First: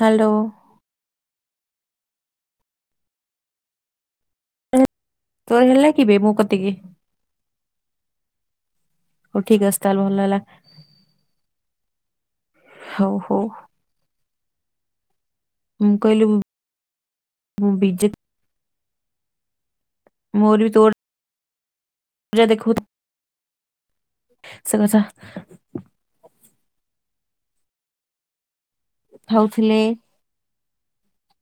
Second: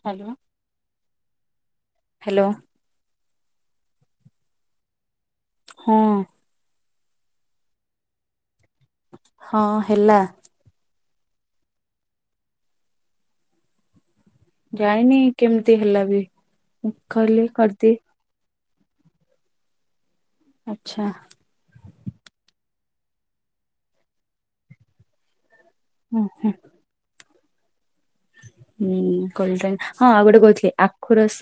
Hello. Hello. Hello. ଏହେ ତୋର ହଁ ହେଲା କିବେ ମୋ କତିକି? ହଉ ଠିକ ଅଛି ତାହେଲେ ଭଲ ହେଲା, ହଉ ହଉ। ଜାଣିନି କେମିତି ମୁଁ ହେଲା ବି? କହିଲି ମୁଁ ଖାଲି ମୁଁ କରିଦିଏ। ବିଜେ ମୋର ବି ତୋର ଆଚ୍ଛା। ପୂରା ଦେଖଉଥୁ ଶିଘ୍ର ସା ଅଁ, ହଁ। ହୁଁ, କଲ୍ ଟାଇମ୍ ଖାଉଥିଲେ ହଁ ଆଉ ଗୋଟେ କହିଥିଲି ଆ ଖୁ ରସ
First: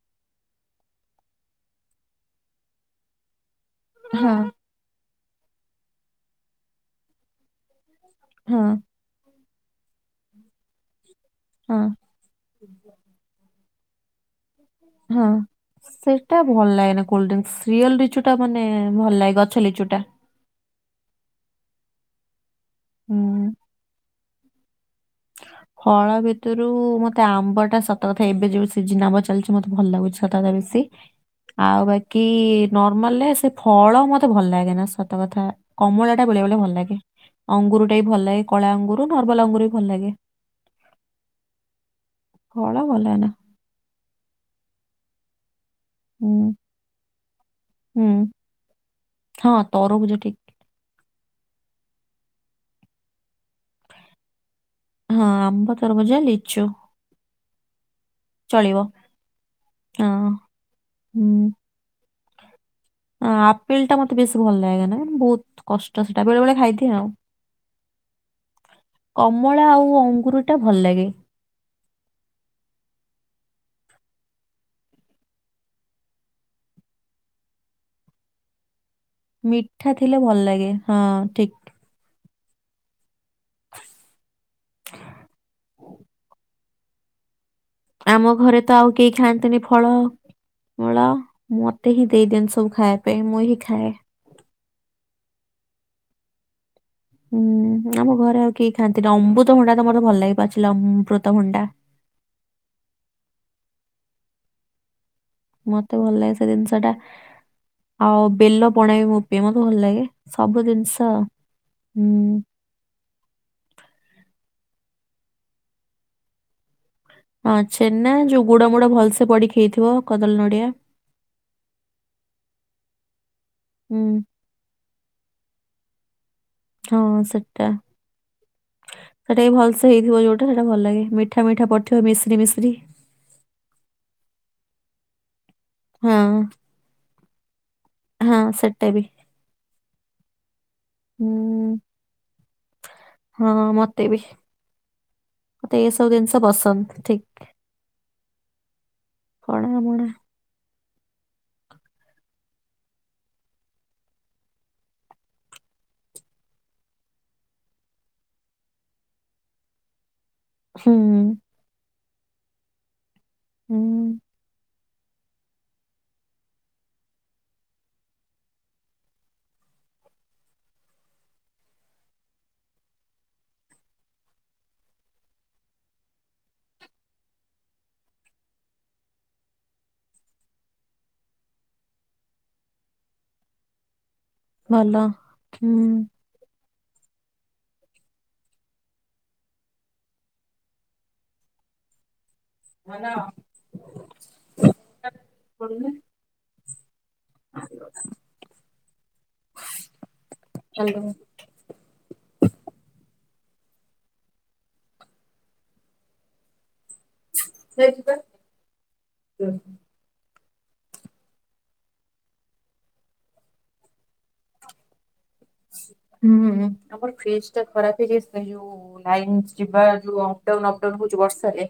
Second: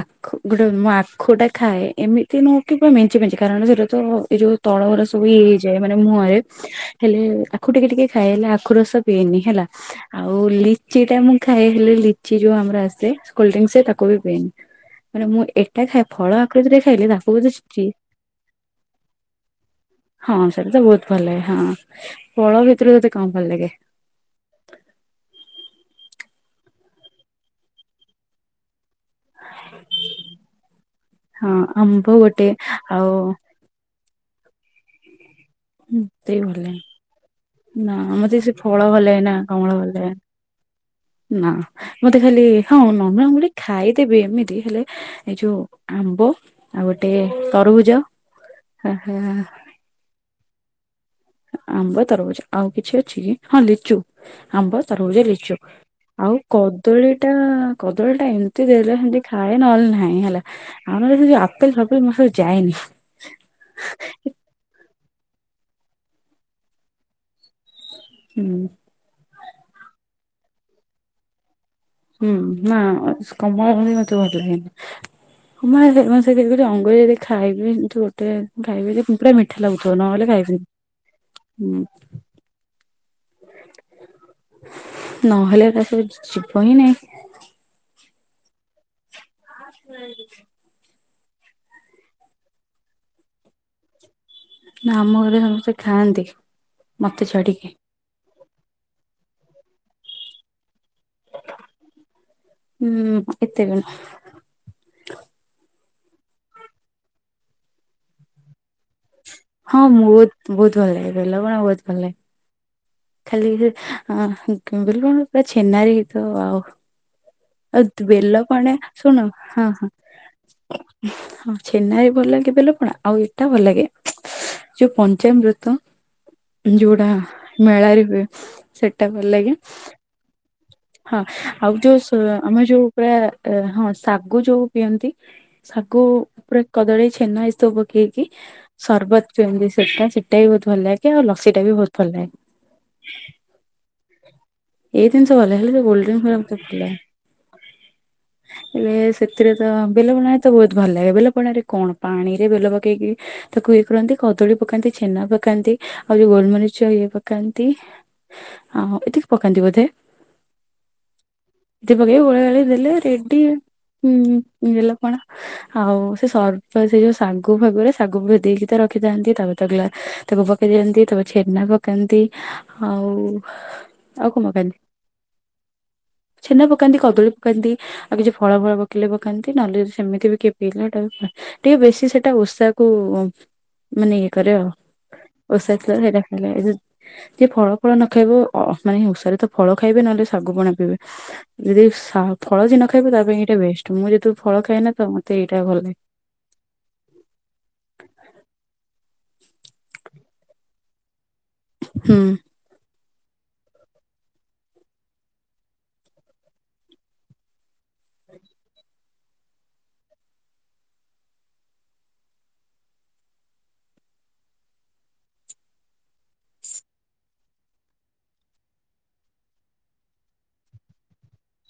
ଆଖୁ ଗୋଟେ ମୁଁ ଆଖୁ ଟା ଖାଏ ଏମିତି ନୁହଁ କି ପୁରା ମେଞ୍ଚେ ମେଞ୍ଚେ। କାରଣ ସେଉରା ତ ହଁ ଏଇ ଯୋଉ ତଳଉରା ସବୁ ଇଏ ହେଇଯାଏ ମାନେ ମୁହଁରେ, ହେଲେ ଆଖୁ ଟିକେ ଟିକେ ଖାଇଲେ ହଁ ଆଖୁ ରସ ପିଇନି ହେଲା। ଆଉ ଲି ଯେଟା ମୁଁ ହଁ ଖାଇଥିଲି ଲିଚି ଯୋଉ ଆମର ଆସେ, କୋଲଡ୍ରିଙ୍କସ୍ ରେ ତାକୁ ବି ପିଏନି। ମାନେ ମୁଁ ଏକ ସେଟା ଭଲ ଲାଗେ ନା କୋଲଡ୍ରିଙ୍କସ୍। ରିୟଲ୍ ଲିଚୁ ଟା ମାନେ ଭଲ ଲାଗେ ଗଛ ଲିଚୁ ଟା। ହଁ ସେଟା ତ ବହୁତ ଭଲ ଲାଗେ ହଁ, ଫଳ ଭିତରେ ତୋତେ କଣ ହୁଁ ଭଲ ଲାଗେ? ଫଳ ଭିତରୁ ମୋତେ ଆମ୍ବ ଟା ସତ କଥା ଏବେ ଯୋଉ ସିଜିନ୍ ଆମ୍ୱ ଚାଲୁଛୁ ମୋତେ ଭଲ ଲାଗୁଛି ସତ କଥା ବେଶି ହଁ ଆଉ ଆମ୍ବ ବାକି ଗୋଟେ ଆଉ ନର୍ମାଲ ରେ ସେ ଫଳ ମୋତେ ଭଲ ଲାଗେ ନା ସତ କଥା। କମଳା ଟା ବେଳେବେଳେ ଭଲ ଲାଗେ। ଅଙ୍ଗୁର ନା ଟା ବି ଭଲ ମତେ ଲାଗେ ସେ କଳା ଫଳ ଭଲ ଅଙ୍ଗୁର ଲାଗେ ନା ନର୍ମାଲ ଅଙ୍ଗୁର କମଳ ବି ଭଲ ଭଲ ଲାଗେ ଲାଗେ ନା ମୋତେ ଖାଲି ହଁ ଫଳ ଭଲ ଲାଗେ ନା ନର୍ମାଲ ଅଙ୍ଗୁଳି ଖାଇଦେବି ଏମିତି। ହେଲେ ଏଇ ଯୋଉ ଆମ୍ବ ହୁଁ ଆଉ ଗୋଟେ ତରଭୁଜ ହୁଁ ହଁ [unintelligible] ତରଭୁଜ ଟି ଆମ୍ବ, ତରଭୁଜ ଆଉ କିଛି ଅଛି କି ହଁ ଲିଚୁ, ଆମ୍ବ। ତରଭୁଜ, ହଁ ଲିଚୁ ଆମ୍ବ ତରଭୁଜ ଆଉ ଲିଚୁ କଦଳୀ ଟା କଦଳୀ ଟା ଏମିତି ଚଳିବ ଦେଲେ ସେମିତି ଖାଏ ନହେଲେ ହଁ ନାହିଁ ହେଲା। ଆଉ ନହେଲେ ସେ ଯୋଉ ହୁଁ ଆପେଲ ଫାପେଲ ମୋର ସବୁ ଯାଏନି। ହଁ ଆପେଲ୍ ଟା ମୋତେ ବେଶୀ ଭଲ ଲାଗେ ନା, ବହୁତ କଷ୍ଟ ସେଟା ବେଳେ ବେଳେ ଖାଇଦିଏ ଆଉ। ହୁଁ। କମଳା ଆଉ ଅଙ୍ଗୁରୁ ଟା ଭଲ ଲାଗେ। ହୁଁ, ନା ଅ, କମଳା ଭଳି ମୋତେ ଭଲ ଲାଗେନା। [unintelligible] ଅଙ୍ଗୁୁରୁ ଯଦି ଖାଇବି ଏମତି ଗୋଟେ ଖାଇବି ଯେ ଉଁ ପୂରା ମିଠା ଲାଗୁଥିବ ଥିଲେ ନହେଲେ ଭଲ ଖାଇବିନି ଲାଗେ ହଁ ଠିକ ହୁଁ,। ନହେଲେ ତା ସବୁ ଯିବ ହିଁ ନାହିଁ। ଆମ ଘରେ ତ ଆଉ କେହି ଖାଆନ୍ତିନି ଫଳ। ଫଳ ମୋତେ ହିଁ ଦେଇଦିଅନ୍ତି ସବୁ ଖାଇବା ପାଇଁ ମୁଁ ହିଁ ଖାଏ। ନା ଆମ ଘରେ ସମସ୍ତେ ଖାଆନ୍ତି ମୋତେ ହୁଁ ଛାଡ଼ିକି। ଆମ ଘରେ ଆଉ କେହି ଖାଆନ୍ତିନି, ଅବୁତ ଭଣ୍ଡା ମୋତେ ଭଲ ଲାଗେ ପାଚିଲା ଅବୃତ ଭଣ୍ଡା। ହୁଁ, ଏତେ [inaudible] ମୋତେ ଭଲ ଲାଗେ ସେ ଜିନିଷ ଟା। ଆଉ ବେଲ ପଣା ବି ମୁଁ ବି ମୋତେ ଭଲ ହଁ ଲାଗେ, ମୁଁ ସବୁ ବହୁତ ଭଲ ଜିନିଷ ଲାଗେ ବେଲପଣା ବହୁତ ଭଲ ହୁଁ, ଲାଗେ। ଖାଲି ସେ ଆଁ, ବିଲ ପଣା ପୁରା ଛେନାରେ ହେଇଥିବ ଆଉ। ହଁ ଆଉ ତୁ ଛେନା ବେଲ ଯୋଉ ଗୁଡ ପଣା ମୁଡ ଭଲସେ ଶୁଣ ପଡିକି ହଁ, ହେଇଥିବ ହଁ କଦଳୀ ନଡିଆ ହଁ ଛେନା ବି ଭଲ ଲାଗେ ବେଲ ପଣା। ଆଉ ଏଟା ଭଲ ଲାଗେ। ହୁଁ ଯୋଉ ପଞ୍ଚାମୃତ ଯୋଉଟା ହଁ ସେଟା ମେଳାରେ ହୁଏ ସେଟା ଭଲ ବି ଲାଗେ। ଭଲସେ ହେଇଥିବ ଯୋଉଟା ସେଟା ଭଲ ଲାଗେ ହଁ ମିଠା ମିଠା ଆଉ ପଡିଥିବ ଯୋଉ ମିଶ୍ରି ସ-ଆମେ ମିଶ୍ରି ଯୋଉ ପୁରା ଏ ହଁ ଶାଗୁ ଯୋଉ ପିଅନ୍ତି, ଶାଗୁ ହଁ ପୁରା କଦଳୀ ଛେନା ଏସବୁ ପ କେଇକି ହଁ ସେଟା ବି ସରବତ ଯେମିତି ସେଟା ସେଟା ବି ବହୁତ ଭଲ ଲାଗେ। ଆଉ ଲସିଟା ବି ହୁଁ ବହୁତ ଭଲ ଲାଗେ। ହଁ ମୋତେ ବି। ଏଇ ଜିନିଷ ଭଲ ହେଲେ ମତେ ଯୋଉ ଏସବୁ କୋଲଡ ଡ୍ରିଙ୍କ ଜିନିଷ ଗୁରା ମତେ ଭଲ ପସନ୍ଦ ଠିକ ଲାଗେନା। ଏବେ ସେଥିରେ ପଣା ତ ମଣା [unintelligible] ତ ବହୁତ ଭଲ ଲାଗେ ବେଲ ପଣାରେ କଣ ପାଣିରେ ବେଲ ପକେଇକି ତାକୁ ଇଏ କରନ୍ତି କଦଳୀ ପକାନ୍ତି ଛେନା ପକାନ୍ତି ଆଉ ଯୋଉ ଗୋଲମରିଚ ଇଏ ପ କାନ୍ତି ଆଉ ଏତିକି ପକାନ୍ତି ବୋଧେ। ହୁଁ। ଏତିକି ପକେଇ ଗୋଲେଇ ଗାଲେଇ ଦେଲେ ରେଡି ହୁଁ ହୁଁ ବେଲ ପଣା। ଆଉ ସେ ସର୍ବ ସେ ଯୋଉ ଶାଗୁ ଫାଗୁରା ଶାଗୁ ଭେଦେଇକି ତ ରଖିଥାନ୍ତି ତାପରେ ତାକୁ ଗ୍ଲା ତାକୁ ପକେଇଦିଅନ୍ତି ତା ପରେ ଛେନା ପକେ- ପକାନ୍ତି ଆଉ ଆଉ କଣ ପକାନ୍ତି। ଛେନା ପକାନ୍ତି କଦଳୀ ପକାନ୍ତି। ଆଉ କିଛି ଫଳ ଫଳ ପକେଇଲେ ପକାନ୍ତି ନହେଲେ ସେମିତି ବି କିଏ ପିଇଲେ ହେଟା ବି ଟିକେ ବେଶୀ ସେଟା ଓସା କୁ ମାନେ ଇଏ କରେ ଆଉ ଭଲ ହୁଁ। ଓଷା [inaudible] ଯିଏ ଫଳ ଫଳ ନ ଖାଇବ ଅ ମାନେ ଓଷାରେ ତ ଫଳ ଖାଇବେ ନହେଲେ ସାଗୁ ପଣା ପିଇବେ। ଯଦି ସ ଫଳ ଯିଏ ନ ଖାଇବ ହ୍ୟାଲୋ ତା ପାଇଁ ଏଇଟା ବେଷ୍ଟ ମୁଁ ଯେହେତୁ ଫଳ ଖାଇନା ତ ମତେ ଏଇଟା ଭଲ ଲାଗେ। ହ୍ୟାଲୋ। ହୁଁ। [inaudible] ହୁଁ ଆମର ଫ୍ରିଜ ଟା ଖରାପ ହେଇଯାଇଚି ତ [unintelligible] ଲାଇନ୍ ଯିବା ଯୋଉ ଅପ୍ ଡାଉନ୍ ଅପ୍ ଡାଉନ୍ ହଉଚି ବର୍ଷାରେ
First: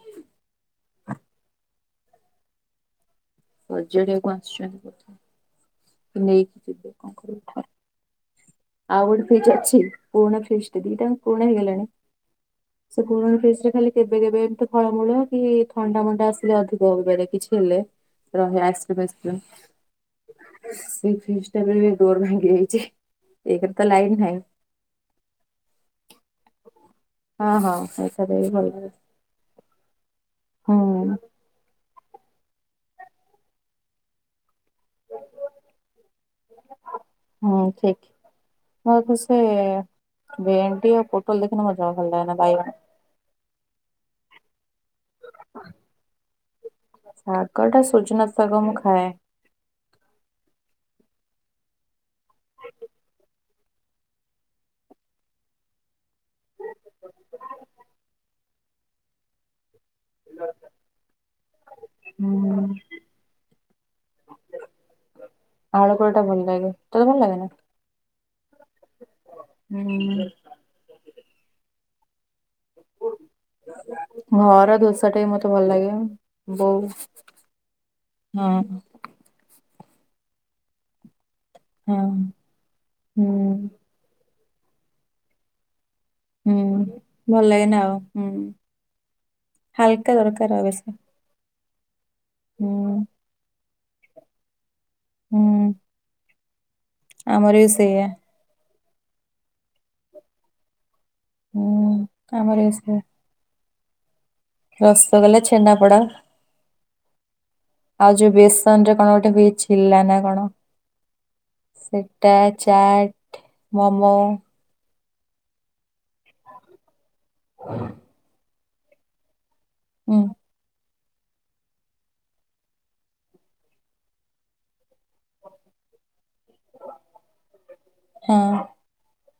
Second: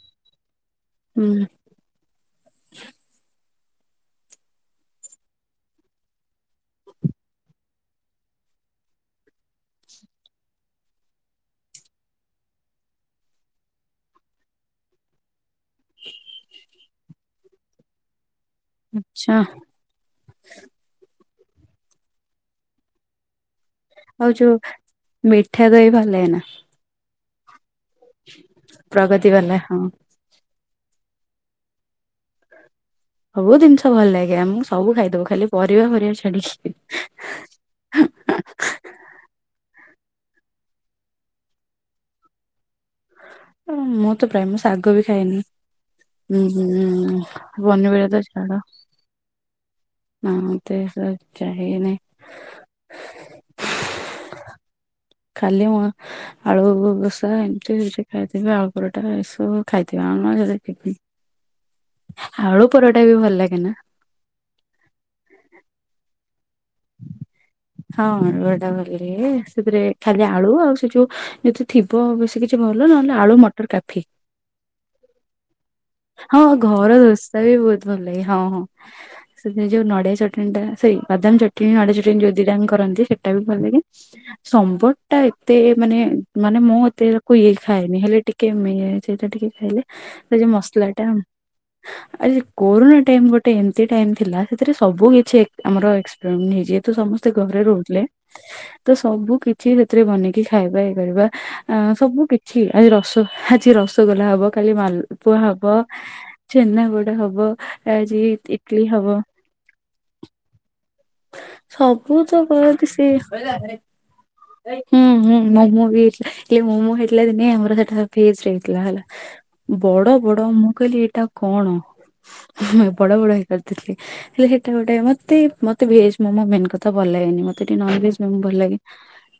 ହୁଁ। ସଜାଡ଼ି ବାକୁ ଆସିଛନ୍ତି ବଧେ ସେ ନେଇକି ଯିବେ କି କଣ କରିବେ। ଆଉ ଗୋଟେ ଫ୍ରିଜ ଅଛି ପୁରୁଣା ଫ୍ରିଜଟେ ଦିଇଟାଙ୍କ ପୁରୁଣା ହେଇଗଲାଣି। ସେ ପୁରୁଣା ଫ୍ରିଜ ରେ ଖାଲି କେବେ କେବେ ଏମିତି ଫଳମୂଳ କି ଥଣ୍ଡା ମଣ୍ଡା ଆସିଲେ ଅଧିକ ହାରେ କିଛି ହେଲେ। ରହେ ଆଇସିକ୍ରିମ ଆଚ୍ଛା ଫାଇସିକ୍ରିଁମ୍ ସେଇ ଫ୍ରିଜ ଟାର ବି ଡୋର୍ ଭାଙ୍ଗି ଯାଇଛି। ଏକ ରେ ତ ଲାଇ ଆଉ ଯୋଉ ମିଠା ଦହି ଭଲ ଲାଗେନା। ହଁ ହଁ ହେ ପ୍ରଗତି ବାଲା ହଁ। ହଁ। ସବୁ ଜିନିଷ ଭଲ ଲାଗେ ଆମକୁ ସ ସବୁ ଖାଇଦବୁ ଖାଲି ପରିବା ଫରିବା ଛାଡିକି। ମୋ ତ ସେ ଭେଣ୍ଡି ଆଉ ପୋଟଲ ଦେଖିନେ ମତେ ଯମା ଭଲ ଲାଗେନା ବାଇଗଣ ହ ମୁଁ ତ ପ୍ରାୟ ମୁଁ ଶାଗ ବି ଖାଏନି ଉଁ ଉଁ ଶାଗ ଟା ପନିପରିବା ତ ସଜନା ଶାଗ ଛାଡ। ମୁଁ ଖାଏ। [unintelligible] [inaudible] ଖାଲି ମୁଁ ଆଳୁ ଭୋଷା ଏମିତି ସେ ଖାଇଥିବି ଆଳୁ ପରଟା ଏସବୁ ଖାଇଥିବି ଆଉ ନହେଲେ [inaudible] ହୁଁ ଆଳୁ ପରଟା ବି ଭଲ ଲାଗେନା। ଆଳୁ ପରଟା ଭଲ ଲାଗେ। ତତେ ଭଲ ଲାଗେ ନା? ହଁ ଆଳୁ ଅଟା ଭଲ ଲାଗେ ସେଥିରେ ଖାଲି ଆଳୁ ଆଉ ସେ ଯୋଉ ଯୋଉ ଥି ଥିବ ବେଶୀ କିଛି ଭଲ ନହେଲେ ଆଳୁ ମଟର କାଫି। ଘର ଦୋଷାଟା ହଁ ଘର ଦୋଶା ବି ବହୁତ ଭଲ ଲାଗେ ହଁ ହଁ। ସେଥିରେ ଯୋଉ ନଡିଆ ଚଟଣି ଟା ସରି ବାଦାମ ଚଟଣି ନଡିଆ ହଁ। ଚଟଣି ଯୋଉ ଦିଟାଙ୍କ କରନ୍ତି ହୁଁ ସେଟା ବି ଭଲ ଲାଗେ। ସମ୍ବର ଟା ଏତେ ମାନେ ମାନେ ମୁଁ ହୁଁ ଏତେ କୁ ଭଲ ଇଏ ଲାଗେ ନା ଆଉ ଖାଏନି ହେଲେ ହୁଁ ଟିକେ ମିଏ ସେଟା ଟିକେ ଖାଇଲେ ହାଲକା ସେ ଯଉ ଦରକାର ଆଉ ମସଲା ବେଶୀ। ଟା ଆ ହୁଁ କୋରୋନା ଟାଇମ ଗୋଟେ ଏମତି ଟାଇମ ଥିଲା ସେଥିରେ ସବୁ କିଛି ଏକ୍ ହୁଁ ଆମର ଏକ୍ସ୍ ଯେହେତୁ ସମସ୍ତେ ଆମର ଘରେ ବି ରହୁଥିଲେ। ସେଇଆ ତ ସବୁ କିଛି ସେଥିରେ ବନେଇକି ଖାଇବା ଇଏ କରିବା ହୁଁ ଆଁ ସବୁ ଆମର କିଛି ବି ଆଜି ସେଇଆ। ରସ ଆଜି ରସଗୋଲା ହବ। କାଲି ମାଲପୁଆ ରସଗୋଲା ହବ ଛେନାପୋଡ ଛେନାଗୋଡ ହବ ଆଜି ଇଟଲି ହବ। ଥିଲା ନା କଣ? ସବୁ ସେଟା ତ କରନ୍ତି ଚାଟ ସିଏ। ମୋମୋ ହୁଁ ହୁଁ ମୋମୋ ବି ହେଇ ହେ ମୋମୋ ହେଇଥିଲା ଦିନେ ଆମର ସେଟା ପି ଏଜ୍ ରେ ହେଇଥିଲା ହେଲା। ବଡ଼ ହୁଁ। ବଡ଼ ମୁଁ କହିଲି ଏଇଟା କଣ ମୁଁ ବଡ଼ ବଡ଼ ହେଇ କରିଥିଲି ହେଲେ ସେଟା ଗୋଟେ ମତେ ମତେ ଭେଜ୍ ମୋମୋ ମେନ୍ କଥା ଭଲ ଲାଗେନି ମତେ ଟିକେ ନନ୍ଭେଜ ହଁ ମୋମୋ ଭଲ ଲାଗେ।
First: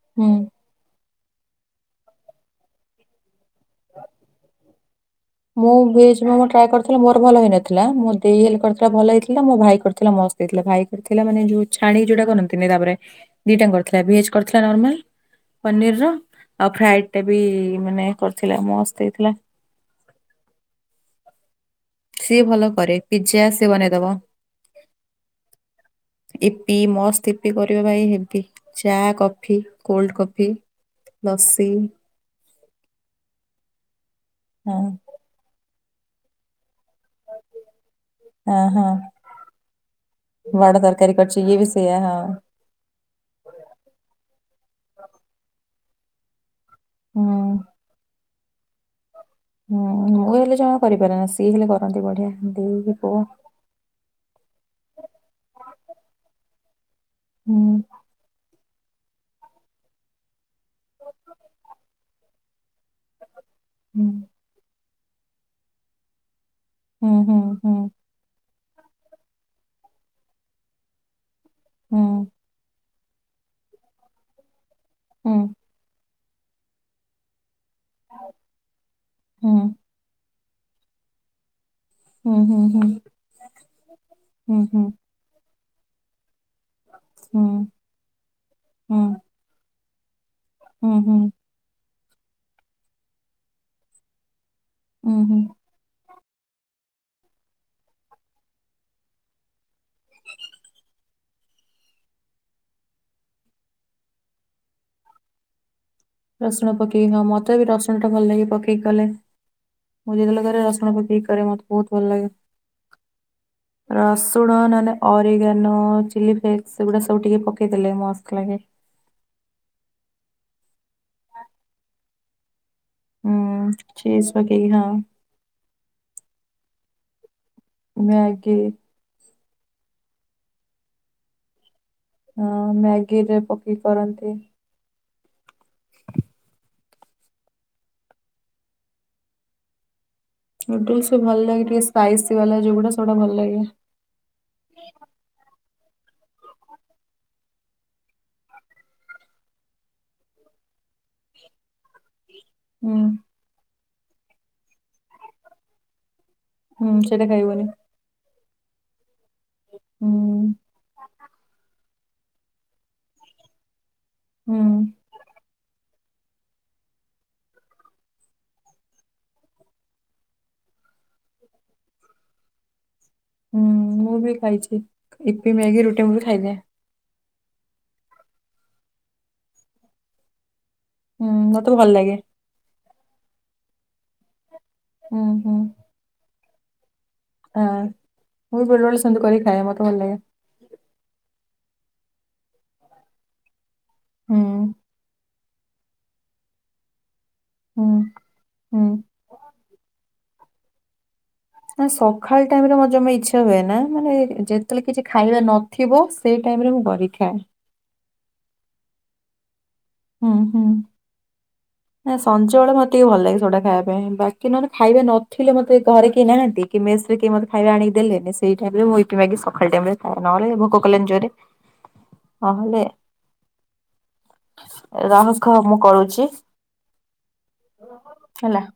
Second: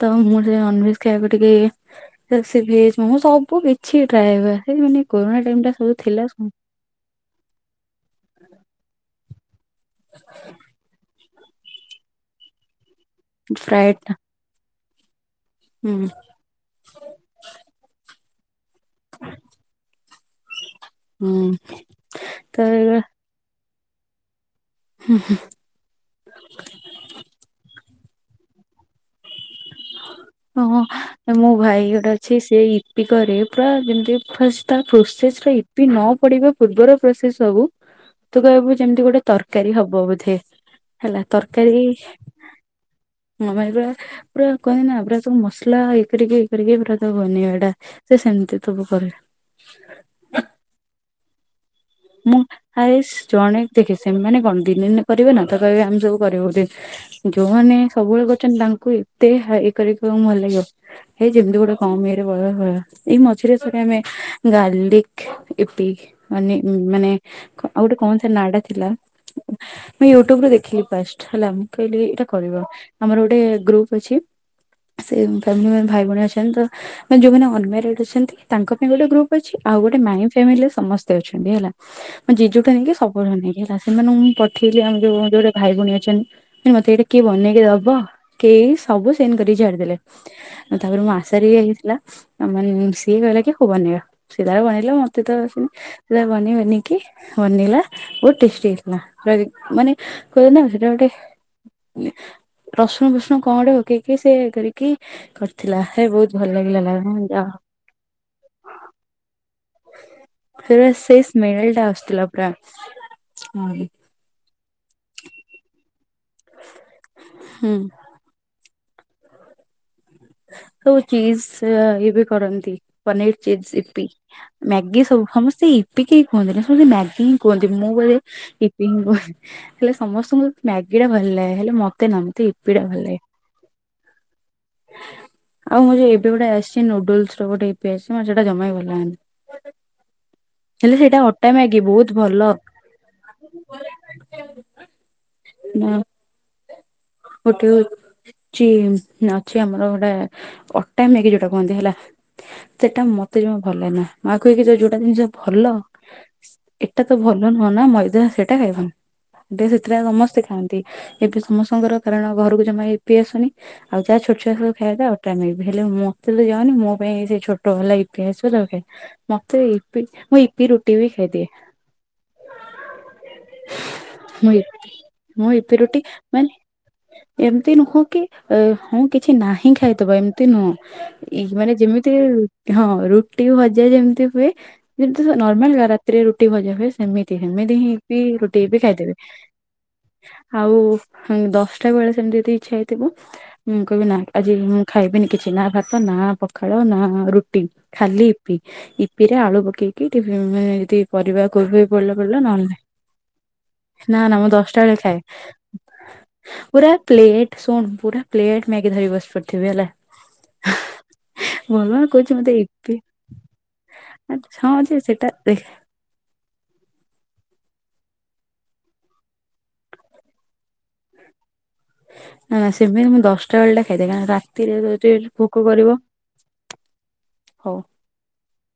ତ ହୁଁ ମୁଁ ସେ ନନ ଭେଜ ଖାଇବାକୁ ଟିକେ ସେ ଭେଜ ମୋମୋ ସବ ସବୁ କିଛି ଟ୍ରାଏ ହୁଏ ସେ ମାନେ କୋରନା ଟାଇମ ମୁଁ ଟା ସବୁ ଭେଜ ଥିଲା ମୋମୋ ସବୁ ଟ୍ରାଏ ମୋର ଭଲ ହେଇନଥିଲା ମୁଁ ଦେଇ ହେଲେ କରିଥିଲା ଭଲ ହେଇଥିଲା ମୋ ଭାଇ କରିଥିଲା ମସ୍ତ ହେଇଥିଲା ଭାଇ କରିଥିଲା। ପିଲା ମାନେ ଯୋଉ ଛାଣି ଯୋଉଟା କରନ୍ତିନି ତାପରେ ଦିଟା ଫ୍ରାଏଡ କରିଥିଲା ଟା ଭେଜ୍ କରିଥିଲା ନର୍ମାଲ ପନିର ହୁଁ ର ଆଉ ଫ୍ରାଏଡ ଟା ବି ମାନେ କରିଥିଲା ମସ୍ତ ହେଇଥିଲା। ହୁଁ। ସିଏ ଭଲ ତ କରେ ପିଜ୍ଜା ସିଏ ବନେଇଦବ। ହୁଁ ହୁଁ। ଇପି ମସ୍ତ୍ ଇପି କରିବ ଭାଈ ହେବି ଚା କଫି କୋଲ୍ଡ କଫି ହଁ ମୋ ଲସି ଭାଇ ଗୋଟେ ଅଛି ସେ ଇ ଇପୀ କରେ ପୁରା ଯେମିତି ଫାଷ୍ଟ ହଁ ତା ପ୍ରୋସେସରେ ଈପି ନ ପଡିବା ପୂର୍ବର ପ୍ରୋସେସ ସବୁ ତୁ ହଁ କହିବୁ ହଁ ଯେମିତି ଗୋଟେ ତରକାରୀ ହବ ବୋଧେ ବଡ ତରକାରୀ ହେଲା କରିଛି ଇଏ ବି ତରକାରୀ ସେଇଆ ହଁ ମୋ ଭାଈ ପୁରା ପୁରା କହନ୍ତି ନା ପୁରା ସବୁ ମସଲା ଇଏ କରିକି କରିକି ପୁରା ତ ହୁଁ। ବନେଇବାଟା ସେ ସେମିତି ସବୁ କରେ। ହୁଁ ମୁଁ ହେଲେ ଜମା କରିପାରେ ନା ସିଏ ହେଲେ କରନ୍ତି ବଢିଆ ମୁଁ ଦେଇକି ହାଏସ୍ ପୁଅ ଜଣେ ଦେଖେ ସେମାନେେ କଣ ଦିନେ ଦିନେ କରିବେ ନା ତ କହିବେ ଆମେ ସବୁ କରିବ ବୋଧେ ହୁଁ ଯୋଉମାନେ ସବୁବେଳେ କହୁଛନ୍ତି ତାଙ୍କୁ ହି ତେ ହେଇ କରିକୀ କର ଭଲ ଲାଗିବ ହେ ଯେମିତି ଗୋଟେ କମ ଇଏରେ ବ ଭ ଏଇ ମଝିରେ ସେ ଆମେ ହୁଁ ଗାର୍ଲିକ ଇପି ମାନେ ମାନେ ହୁଁ କ ହୁଁ ଆଉ ଗୋଟେ କଣ ସେ ନା ଟା ଥିଲା ମୁଁ ୟୁଟ୍ୟୁବରେ ଦେଖିବି ଫାଷ୍ଟ ହେଲା ମୁଁ କହିଲି ହୁଁ ଏଇଟା କରିବ ଆମର ଗୋଟେ ଗ୍ରୁପ ଅଛି ସେ ହୁଁ ଫ୍ୟାମିଲି ମାନେ ଭାଇ ଭଉଣୀ ଅଛନ୍ତି ତ ମାନେ ଯୋଉମାନେ ଅନମାରେଡ୍ ରେଡ୍ ଅଛନ୍ତି ତାଙ୍କ ପାଇଁ ଗୋଟେ ଗ୍ରୁପ ହୁଁ ଅଛି ଆଉ ଗୋଟେ ମାଇଁ ଫାମିଲିରେ ସମସ୍ତେ ଅଛନ୍ତି ହେଲା। ମଁ ହୁଁ ହୁଁ ଜେଜେଟା ହୁଁ ନେଇକି ସବୁଠୁ ନେଇକି ହେଲା ସେମାନଙ୍କୁ ମୁଁ ହୁଁ ହୁଁ ହୁଁ ପଠେଇଲି ହୁଁ ଆମ ଯୋଉ ଯୋଉଟେ ଭାଇ ଭଉଣୀ ଅଛନ୍ତି। ମତେ ଏଇଟା କିଏ ହୁଁ ବନେଇକି ଦବ କେଇ ସବୁ ହୁଁ ସିନ୍ କରିକି ଛାଡିଦେଲେ। ତାପରେ ହୁଁ ହୁଁ ମାସାରୀ ହେଇଥିଲା ମାନେ ସିଏ କହିଲା କି ହଉ ବନେଇବା ସିଏ ତାର ବନେଇ ଥିଲା ମତେ ତ ହୁଁ ଆସି ସେ କହିଲା ବନେଇବାନିକି ବନେଇଲା ବହୁତ ଟେଷ୍ଟି ହେଁଇଥିଲା ମାନେ କହିଲି ନା ସେଟା ଗୋଟେ ରସୁଣ ଫସୁଣ କଣ ଗୋଟେ ପକେଇକି ସେ କରିକି କରିଥିଲା ହେ ବହୁତ ଭଲ ରସୁଣ ଲାଗିଲା ନା ପକେଇକି ହଁ ଯା ମତେ ହଉ ବି ରସୁଣ ଭଲ ଲାଗେ ପକେଇକି କଲେ ମୁଁ ଯେତେବେଳେ କରେ ହଉ ରସୁଣ ସେଇ ପକେଇକି କରେ ମୁଁ ସ୍ମେଲ ଟା ବହୁତ ଭଲ ଆସୁଥିଲା ଲାଗେ ପୁରା। ରସ ଶୁଣ ନହେଲେ ଅରିଗାନୋ ଚିଲି ଫ୍ଲେକ୍ସ ସେଗୁଡ଼ା ସବୁ ଟିକେ ପକେଇ ହୁଁ ଦେେଲେ ମସ୍ତ୍ ଲାଗେ। ଯୋଉ ଚିଜ ଇଏ ବି କରନ୍ତି। ପନିର ଚିଜ୍, ହୁଁ ଇପି ଚିଜ ପକେଇକି ହଁ ମ୍ୟାଗି ସବୁ ସମସ୍ତେ ଇପି କେହି କୁହନ୍ତିନି ସମସ୍ତେ ମ୍ୟାଗି କୁହନ୍ତି, ମୁଁ କୋଉ ମ୍ୟାଗି ଇପି କ ହେଲେ ସମସ୍ତଙ୍କୁ ମ୍ୟାଗି ଟା ଭଲ ଲାଗେ ହେଲେ ମ ମତେ ନମ ଇପି ଟା ଭଲଲାଗେ। କି କରନ୍ତି। ଆଉ ମୁଁ ଯୋଉ ଏବେ ଗୋଟେ ଆସିଛି ନୁଡୁଲ୍ସର ଗୋଟେ ୟିପି ଆସିଛି ମତେ ସେଟା ଜମା ବି ଭଲ ଲାଗୁନି। ହେଲେ ବି ସେଇଟା ଭଲ ଅଟା ଲାଗେ ମ୍ୟାଗି ଟିକେ ବହୁତ ଭଲ। ବାଲା ଯୋଉଗୁଡା ସେଗୁଡା ଭଲ ଲାଗେ। ନା। ଗୋଟେ ହଉଛି ଅଛି ଆମର ଗୋଟେ ଅଟା ମ୍ୟାଗି ଯୋଉଟା କୁହନ୍ତି ହେଲା। ହୁଁ ସେଟା ମତେ ଜମା ଭଲ ନା। ମା କହେ କି ଯ-ଯୋଉଟା ଜିନିଷ ଭଲ ହୁଁ ଏଟା ତ ସେଇଟା ଭଲ ଖାଇବନି। ନୁହଁ ନା ମଇଦା ସେଇଟା ଖାଇବନି [unintelligible] ସେଥିପାଇଁ ହୁଁ ସମସ୍ତେ ଖାଆନ୍ତି। ଏବେ ସମସ୍ତଙ୍କର କାରଣ ଘରକୁ ଜମା ୟିପି ଆସୁନି। ଆଉ ଯାହା ଛୋଟ ଛୁଆ ହୁଁ ସବୁ ଖାଇବେ ଆଉ। [unintelligible] ହେଲେ ମତେ ତ ଯାଉନି, ମୋ ପାଇଁ ସେ ଛୋଟ ବାଲା ୟିପି ଆସିବ ତାକୁ ମତେ ୟିପି, ମୁଁ ୟିପି, ରୁଟି ବି ଖାଇଦିଏ। ହୁଁ, ମୁଁ ବି ମୁଁ ଖାଇଛି ମୁଁ ୟିପି, ଇପି ମ୍ୟାଗି, ରୁଟି ମୁଁ ବି ମାନେ ଖାଇଦିଏ। ଏମିତି ନୁହଁ କି, ହଁ କିଛି ନାହିଁ ଖାଇଦବ। ଏମ ଏମିତି ନୁହଁ, ହୁଁ ଏଇ ମାନେ ମତେ ଭଲ ଯେମିତି ଲାଗେ। ହଁ ରୁଟି, ଭଜା ଯେମିତି ହୁଏ ଯେମିତି ହୁଁ ତ ହୁଁ ନର୍ମାଲ ରାତିରେ ରୁଟି, ଭଜା ହୁଏ ସେମିତି, ସେମିତି ହଁ ହିଁ ୟିପି, ମୁଁ ରୁଟି ବି ବେଳେବେଳେ ଖାଇଦେବି। ସେମିତି କରି ଖାଏ ମତେ ଭଲ ଲାଗେ। ଆଉ ଦଶଟା ବେଳେ ସେମିତି ଯଦି ଇଚ୍ଛା ହେଇଥିବ, ମୁଁ କହିବି ନା ହୁଁ ଆଜି ମୁଁ ଖାଇବିନି। କିଛି ନା ଭାତ ନା ପଖାଳ ନା ରୁଟି ହୁଁ ଖାଲି ୟିପି। ହୁଁ ୟିପି ରେ ରେ ଆଳୁ ପକେଇକି ପରିବା କୋବି ନା ପଡିଲା ପଡିଲା ସକାଳ ନହେଲେ ଟାଇମରେ ନାହିଁ ମୋର ଜମା ଇଚ୍ଛା ହୁଏ ନା ମାନେ ନା ମୁଁ ଦଶଟା ଯେତେବେଳେ ବେଳେ କିଛି ଖାଏ ଖାଇବା ନଥିବ ସେଇ ଟାଇମ୍ ରେ ମୁଁ ପୁରା କରିକି ଖାଏ। ପ୍ଲେଟ୍ ଶୁଣ ପୁରା ପ୍ଲେଟ ମ୍ୟାଗି ଧରି ବସି ପଡ଼ିଥିବି ହେଲା। ହୁଁ, ହୁଁ। ଭଲ ନା କହୁଛି ସଞ୍ଜବେଳେ ମତେ ଇପି ଟିକେ ଭଲ ଲାଗେ ସେଗୁଡା ଖାଇବା ପାଇଁ। ବାକି ନହେଲେ ହଁ ଯେ ଖାଇବା ସେଟା ଦେଖ ନଥିଲେ ମତେ ଘରେ କେହି ନାହାନ୍ତି କି, ମେସ ରେ କିଏ ଖାଇବା ଆଣିକି ଦେଲେନି ସେଇ ଟାଇମ୍ ରେ ମୁଁ ୟିପି, ମ୍ୟାଗି ସକାଳ ଟାଇମ୍ ରେ ନହେଲେ ଭୋକ କଲାନି ଜୋରେ। ନା, ନା, ନହେଲେ ସେମିତି ମୁଁ ଦଶଟା ବେଳେ ଟା ଖାଇଦିଏ କାରଣ ରାତିରେ ଯଦି ରଖ ଭୋକ ମୁଁ କରିବ। କରୁଛି ହଉ। ହେଲା।